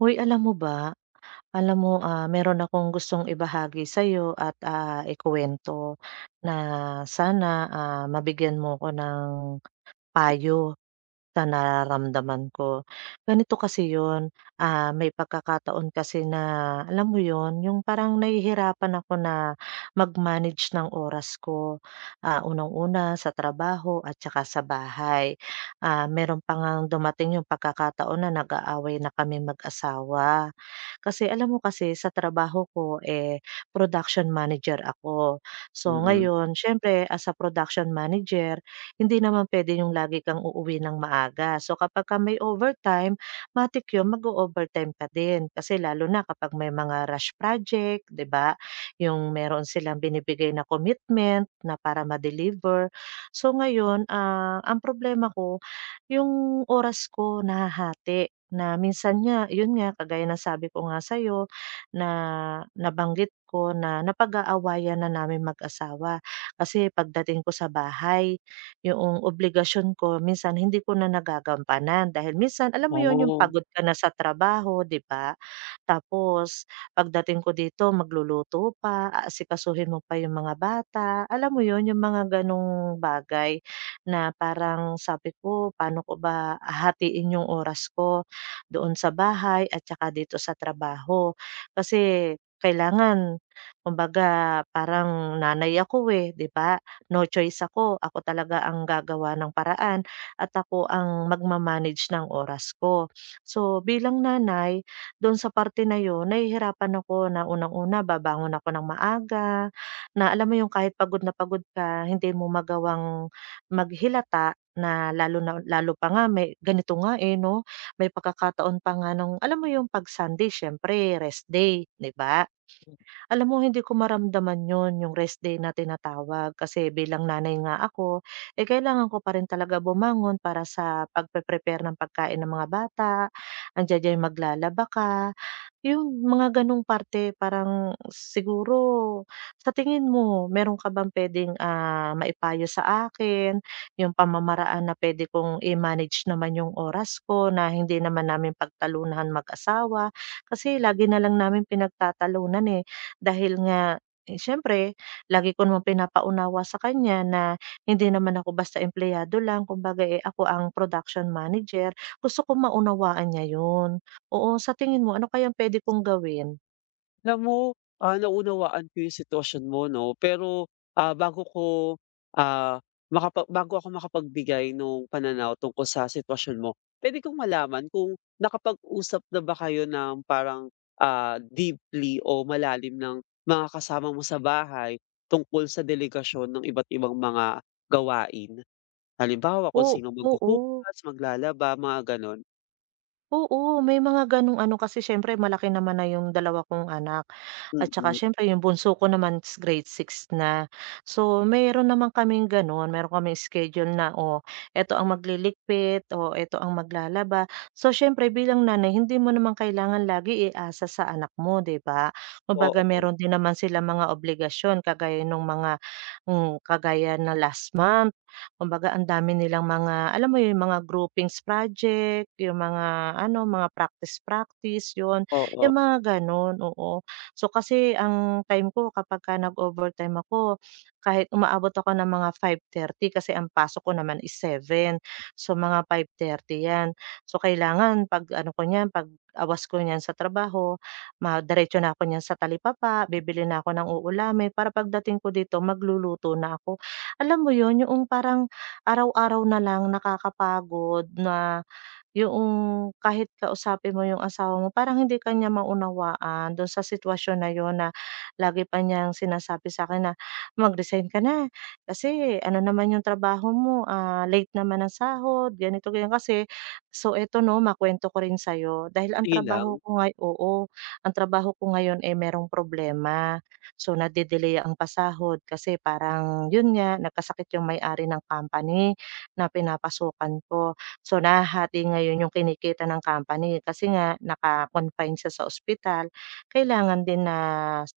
Hoy, alam mo ba, alam mo, meron akong gustong ibahagi sa'yo at, ikuwento na sana, mabigyan mo ko ng payo sa nararamdaman ko. Ganito kasi 'yun, may pagkakataon kasi na alam mo 'yun, yung parang nahihirapan ako na mag-manage ng oras ko. Unang-una sa trabaho at saka sa bahay. Meron pa ngang dumating yung pagkakataon na nag-aaway na kami mag-asawa. Kasi alam mo kasi sa trabaho ko, eh, production manager ako. So Mm, ngayon, siyempre as a production manager, hindi naman pwede yung lagi kang uuwi ng maaga. So kapagka may overtime, matik yun mag overtime ka din. Kasi lalo na kapag may mga rush project, 'di ba? Yung meron silang binibigay na commitment na para ma-deliver. So ngayon, ang problema ko, yung oras ko nahahati. Na minsan nga, yun nga, kagaya ng sabi ko nga sa'yo na nabanggit ko na napag-aawayan na namin mag-asawa. Kasi pagdating ko sa bahay, yung obligasyon ko minsan hindi ko na nagagampanan dahil minsan alam mo yun, yung oo. pagod ka na sa trabaho, 'di ba? Tapos pagdating ko dito magluluto pa, aasikasuhin mo pa yung mga bata, alam mo yun, yung mga gano'ng bagay na parang sabi ko, "Paano ko ba hahatiin yung oras ko?" doon sa bahay at saka dito sa trabaho. Kasi kailangan kumbaga parang nanay ako, eh, 'di ba? No choice ako, ako talaga ang gagawa ng paraan at ako ang magma ng oras ko. So, bilang nanay doon sa parte na 'yun nahihirapan ako na unang-una babangon ako ng maaga, na alam mo 'yung kahit pagod na pagod ka hindi mo magawang maghilata na lalo pa nga may ganito nga, eh, 'no? May pagkakataon pa nga nung alam mo yung 'pag Sunday siyempre rest day, 'di ba? Alam mo hindi ko maramdaman 'yun, yung rest day na tinatawag kasi bilang nanay nga ako, eh, kailangan ko pa rin talaga bumangon para sa pagpe-prepare ng pagkain ng mga bata, andiya-diyan maglalaba ka, yung mga gano'ng parte parang siguro sa tingin mo meron ka bang puwedeng, maipayo sa akin, yung pamamaraan na puwede kong i-manage naman yung oras ko na hindi naman namin pagtalunan mag-asawa, kasi lagi na lang namin pinagtatalunan, eh. Dahil nga, eh, siyempre lagi ko namang pinapaunawa sa kanya na hindi naman ako basta empleyado lang kumbaga, eh, ako ang production manager. Gusto ko maunawaan niya 'yun. Oo, sa tingin mo ano kayang puwede kong gawin? Alam mo, naunawaan ko yung sitwasyon mo 'no, pero, ah, bago ko, ah, bago ako makapagbigay ng pananaw tungkol sa sitwasyon mo, puwede kong malaman kung nakapag-usap na ba kayo ng parang, deeply o malalim ng mga kasama mo sa bahay tungkol sa delegasyon ng iba't ibang mga gawain? Halimbawa, kung Oo, sino oo, maghuhugas, maglalaba, mga gano'n? oo, may mga gano'ng ano kasi siyempre malaki naman na yung dalawa kong anak. At saka Mm, siyempre yung bunso ko naman is grade six na. So, mayroon naman kaming gano'n, meron kaming schedule na, o eto ang magliligpit, o eto ang maglalaba. So, siyempre bilang nanay hindi mo naman kailangan lagi iasa sa anak mo, 'di ba? Kumbaga oo, meron din naman sila mga obligasyon kagaya nung mga kagaya na last month, kumbaga ang dami nilang mga alam mo yung mga groupings project, yung mga ano, mga practice-practice, yun. oo. Yung mga gano'n, oo. So, kasi ang time ko kapagka nag-overtime ako, kahit umaabot ako ng mga 5:30 kasi ang pasok ko naman is 7. So, mga 5:30 'yan. So, kailangan 'pag ano ko niyan, 'pag awas ko niyan sa trabaho, ma diretso na ako niyan sa talipapa, bibili na ako ng uulamin para pagdating ko dito magluluto na ako. Alam mo 'yun, yung parang araw-araw na lang nakakapagod na yung kahit kausapin mo yung asawa mo parang hindi ka niya maunawaan dun sa sitwasyon na yun na lagi pa niyang sinasabi sa akin na, "Mag-resign ka na kasi ano naman yung trabaho mo, late naman ang sahod ganito ganyan." Kasi so eto 'no makwento ko rin sa'yo dahil ang Sige trabaho lang. ko ngayon, eh, merong problema. So nade-delay ang pasahod kasi parang yun nga nagkasakit yung may-ari ng company na pinapasukan ko. So, nahahati ngayon yung kinikita ng company kasi nga naka-confine siya sa ospital, kailangan din na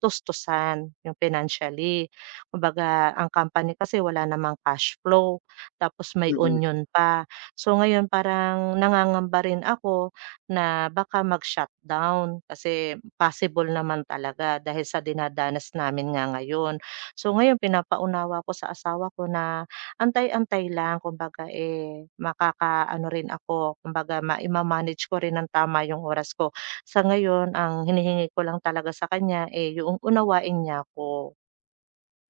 tustusan yung financially. Kumbaga ang company kasi wala namang cash flow, tapos may Mm. union pa. So, ngayon parang nangangamba rin ako na baka mag-shutdown kasi possible naman talaga dahil sa dinadanas namin nga ngayon. So, ngayon pinapaunawa ko sa asawa ko na antay-antay lang kumbaga, eh, makakaano rin ako kumbaga ma ima-manage ko rin ng tama yung oras ko. Sa ngayon ang hinihingi ko lang talaga sa kanya, eh, yung unawain niya ako.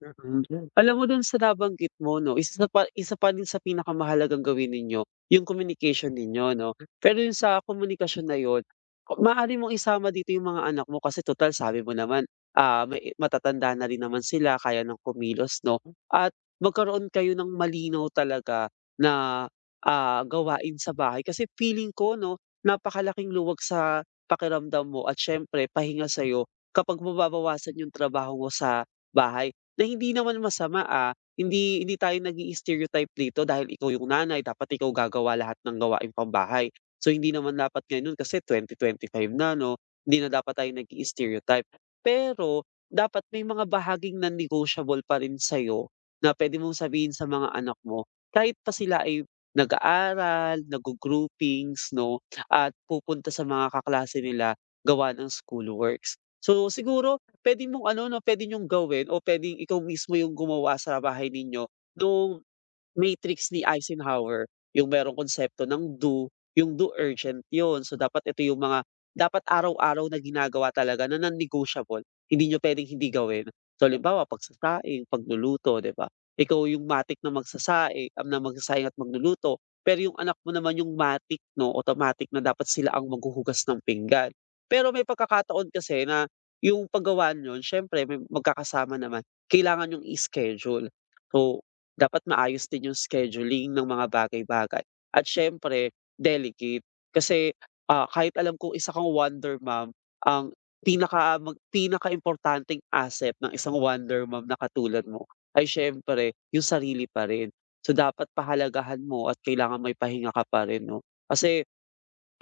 Mm. Alam mo dun sa nabanggit mo 'no, isa pa din sa pinakamahalagang gawin ninyo, yung communication ninyo 'no. Pero yung sa komunikasyon na yun, maaari mong isama dito yung mga anak mo kasi total sabi mo naman, may matatanda na rin naman sila, kaya ng kumilos 'no. At magkaroon kayo ng malinaw talaga na, gawain sa bahay kasi feeling ko 'no, napakalaking luwag sa pakiramdam mo at siyempre pahinga sa'yo kapag mababawasan yung trabaho mo sa bahay. Na hindi naman masama, ah, hindi hindi tayo nag stereotype dito dahil ikaw yung nanay dapat ikaw gagawa lahat ng gawaing pambahay. So hindi naman dapat ngayon kasi 2025 na 'no, hindi na dapat tayo nag stereotype. Pero dapat may mga bahaging non-negotiable pa rin sa'yo na pwede mong sabihin sa mga anak mo kahit pa sila ay nag-aaral, naggo-groupings 'no, at pupunta sa mga kaklase nila gawa ng schoolworks. So siguro puwede mong ano 'no, puwede niyong gawin o puwedeng ikaw mismo yung gumawa sa bahay ninyo nung Matrix ni Eisenhower, yung merong konsepto ng do, yung do urgent yun. So, dapat ito yung mga dapat araw-araw na ginagawa talaga na non-negotiable, hindi niyo puwedeng hindi gawin. So, halimbawa pagsasaing, pagluluto, 'di ba? Ikaw yung matik na magsasaing am na magsasaing at magluluto, pero yung anak mo naman yung matik 'no, automatic na dapat sila ang maghuhugas ng pinggan. Pero may pagkakataon kasi na yung paggawa niyon siyempre may magkakasama naman, kailangan yung i-schedule. So dapat maayos din yung scheduling ng mga bagay-bagay at siyempre delicate. Kasi, kahit alam kong isa kang wonder mom, ang pinaka mag pinaka pinakaimportanteng asset ng isang wonder mom na katulad mo ay siyempre yung sarili pa rin. So, dapat pahalagahan mo at kailangan may pahinga ka pa rin 'no. Kasi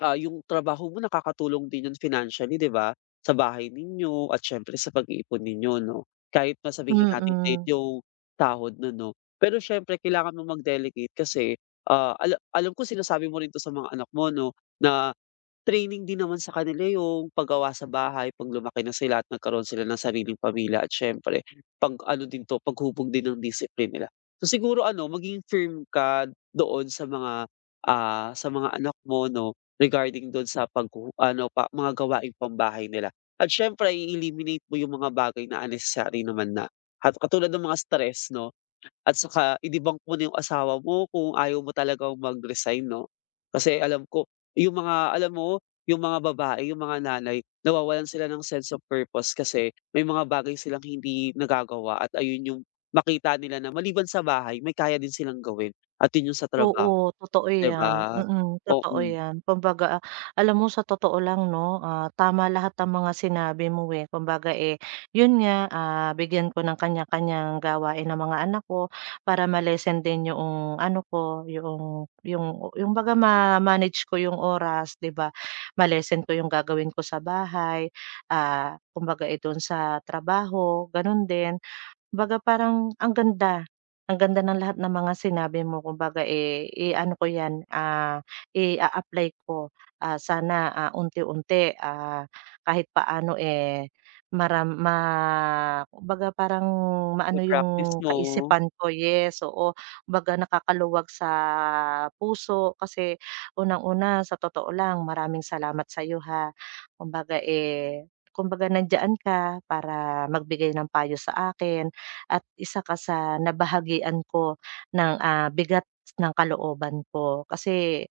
Yung trabaho mo nakakatulong din yun financially, 'di ba? Sa bahay ninyo at siyempre sa pag-iipon ninyo 'no? Kahit na sabihin nating late Mm. yung sahod nun 'no, pero siyempre kailangan mo mag-delegate kasi, alam ko sinasabi mo rin 'to sa mga anak mo 'no, na training din naman sa kanila yung paggawa sa bahay 'pag lumaki na sila at nagkaroon sila ng sariling pamilya at siyempre paghubog din ng discipline nila. So, siguro ano, maging firm ka doon sa mga, sa mga anak mo 'no, regarding doon sa paghu ano pa mga gawaing pambahay nila. At siyempre i-eliminate mo yung mga bagay na unnecessary naman na at katulad ng mga stress 'no, at saka i-debunk mo na yung asawa mo kung ayaw mo talagang mag-resign 'no. Kasi alam ko yung mga alam mo, yung mga babae, yung mga nanay nawawalan sila ng sense of purpose kasi may mga bagay silang hindi nagagawa at ayun yung makita nila na maliban sa bahay may kaya din silang gawin at yun yung sa trabaho, Oo, totoo 'di 'yan, ba? Oo, totoo 'yan. Kumbaga, alam mo sa totoo lang 'no, tama lahat ng mga sinabi mo, eh. Kumbaga, eh, 'yun nga, bigyan ko ng kanya-kanyang gawain ng mga anak ko para ma-lessen din yoong ano ko, yung baga ma-manage ko yung oras, 'di ba? Ma-lessen ko yung gagawin ko sa bahay, kumbaga, eh, do'n sa trabaho, gano'n din. Kumbaga parang ang ganda ng lahat ng mga sinabi mo kumbaga, eh, i-ano ko 'yan, i apply ko. Sana, unti-unti, kahit paano, eh, maram ma kumbaga parang maano i-practice yung mo, kaisipan ko, yes, oo. Kumbaga nakakaluwag sa puso kasi unang-una sa totoo lang maraming salamat sa'yo, ha. Kumbaga, eh, kumbaga nandiyan ka para magbigay ng payo sa akin at isa ka sa nabahagian ko ng, bigat ng kalooban ko. Kasi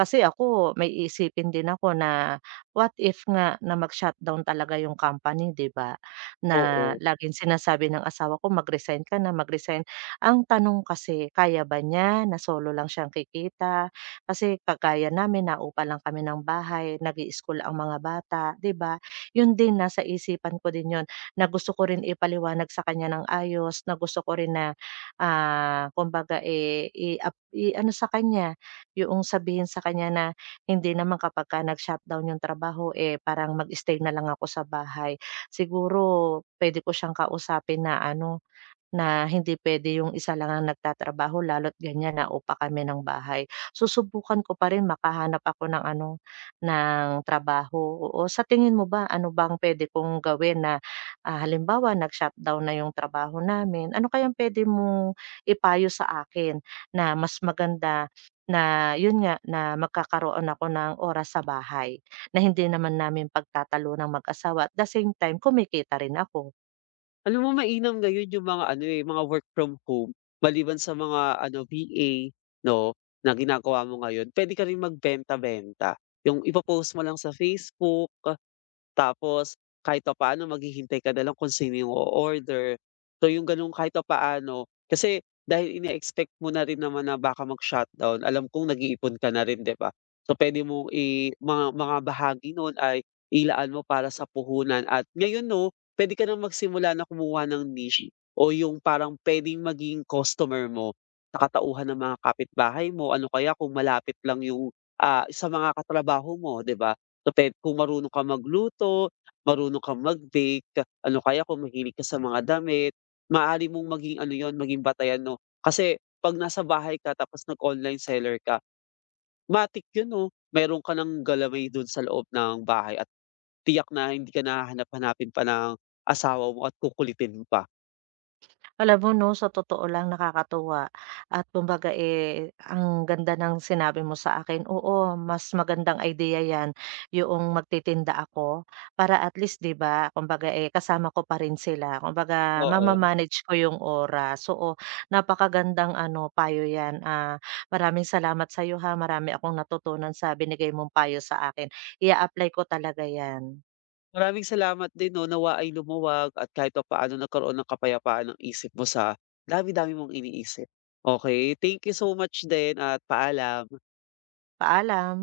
kasi ako may iisipin din ako na what if nga na mag-shutdown talaga yung company, 'di ba? Na oo. laging sinasabi ng asawa ko, "Mag-resign ka na, mag-resign." Ang tanong kasi, kaya ba niya na solo lang siyang kikita? Kasi kagaya namin naupa lang kami ng bahay, nag school ang mga bata, 'di ba? Yun din, nasa isipan ko din yun na gusto ko rin ipaliwanag sa kanya ng ayos, na gusto ko rin na, kumbaga, eh, i-ano sa kanya, yung sabihin sa kanya na hindi naman kapagka nag-shutdown yung trabaho, eh, parang mag-stay na lang ako sa bahay. Siguro puwede ko siyang kausapin na ano na hindi puwede yung isa lang ang nagtatrabaho lalo't ganyan naupa kami ng bahay. Susubukan ko pa rin makahanap ako ng ano, ng trabaho, oo. Sa tingin mo ba ano bang puwede kong gawin na, halimbawa nag-shutdown na yung trabaho namin, ano kayang puwede mong ipayo sa akin na mas maganda na yun nga, na magkakaroon ako ng oras sa bahay, na hindi naman namin pagtatalo ng mag-asawa at the same time kumikita rin ako? Alam mo mainam ngayon yung mga ano, eh, mga work from home maliban sa mga ano VA 'no, na ginagawa mo ngayon, pwede ka rin magbenta-benta. Yung ipo mo lang sa Facebook. Tapos kahit pa paano maghihintay ka na lang kung sino yung order. So yung gano'n kahit pa paano kasi dahil ine-expect mo na rin naman na baka mag-shutdown, alam kong nag-iipon ka na rin, 'di ba? So pwede mo i mga bahagi noon ay ilaan mo para sa puhunan at ngayon 'no, pwede ka ng magsimula na kumuha ng niche o yung parang puwedeng maging customer mo na katauhan ng mga kapitbahay mo. Ano kaya kung malapit lang yung, sa mga katrabaho mo, 'di ba? So, pe kung marunong ka magluto, marunong ka mag-bake, ano kaya kung mahilig ka sa mga damit, maaari mong maging ano yon, maging batayan 'no. Kasi 'pag nasa bahay ka tapos nag-online seller ka, matik 'yun 'no, meron ka ng galamay dun sa loob ng bahay at tiyak na hindi ka na hahanap-hanapin pa ng asawa mo at kukulitin mo pa, Alam mo 'no, sa totoo lang nakakatuwa at kumbaga, eh, ang ganda ng sinabi mo sa akin. Oo, mas magandang idea 'yan, yung magtitinda ako para at least 'di ba, kumbaga, eh, kasama ko pa rin sila. Kumbaga oo. mama-manage ko yung oras. Oo, napakagandang ano, payo 'yan. Maraming salamat sa iyo ha. Marami akong natutunan sa binigay mong payo sa akin. Ia-apply ko talaga 'yan. Maraming salamat din 'no, nawa ay lumuwag at kahit papaano nagkaroon ng kapayapaan ang isip mo sa dami-dami mong iniisip. Okay, thank you so much din at paalam. Paalam.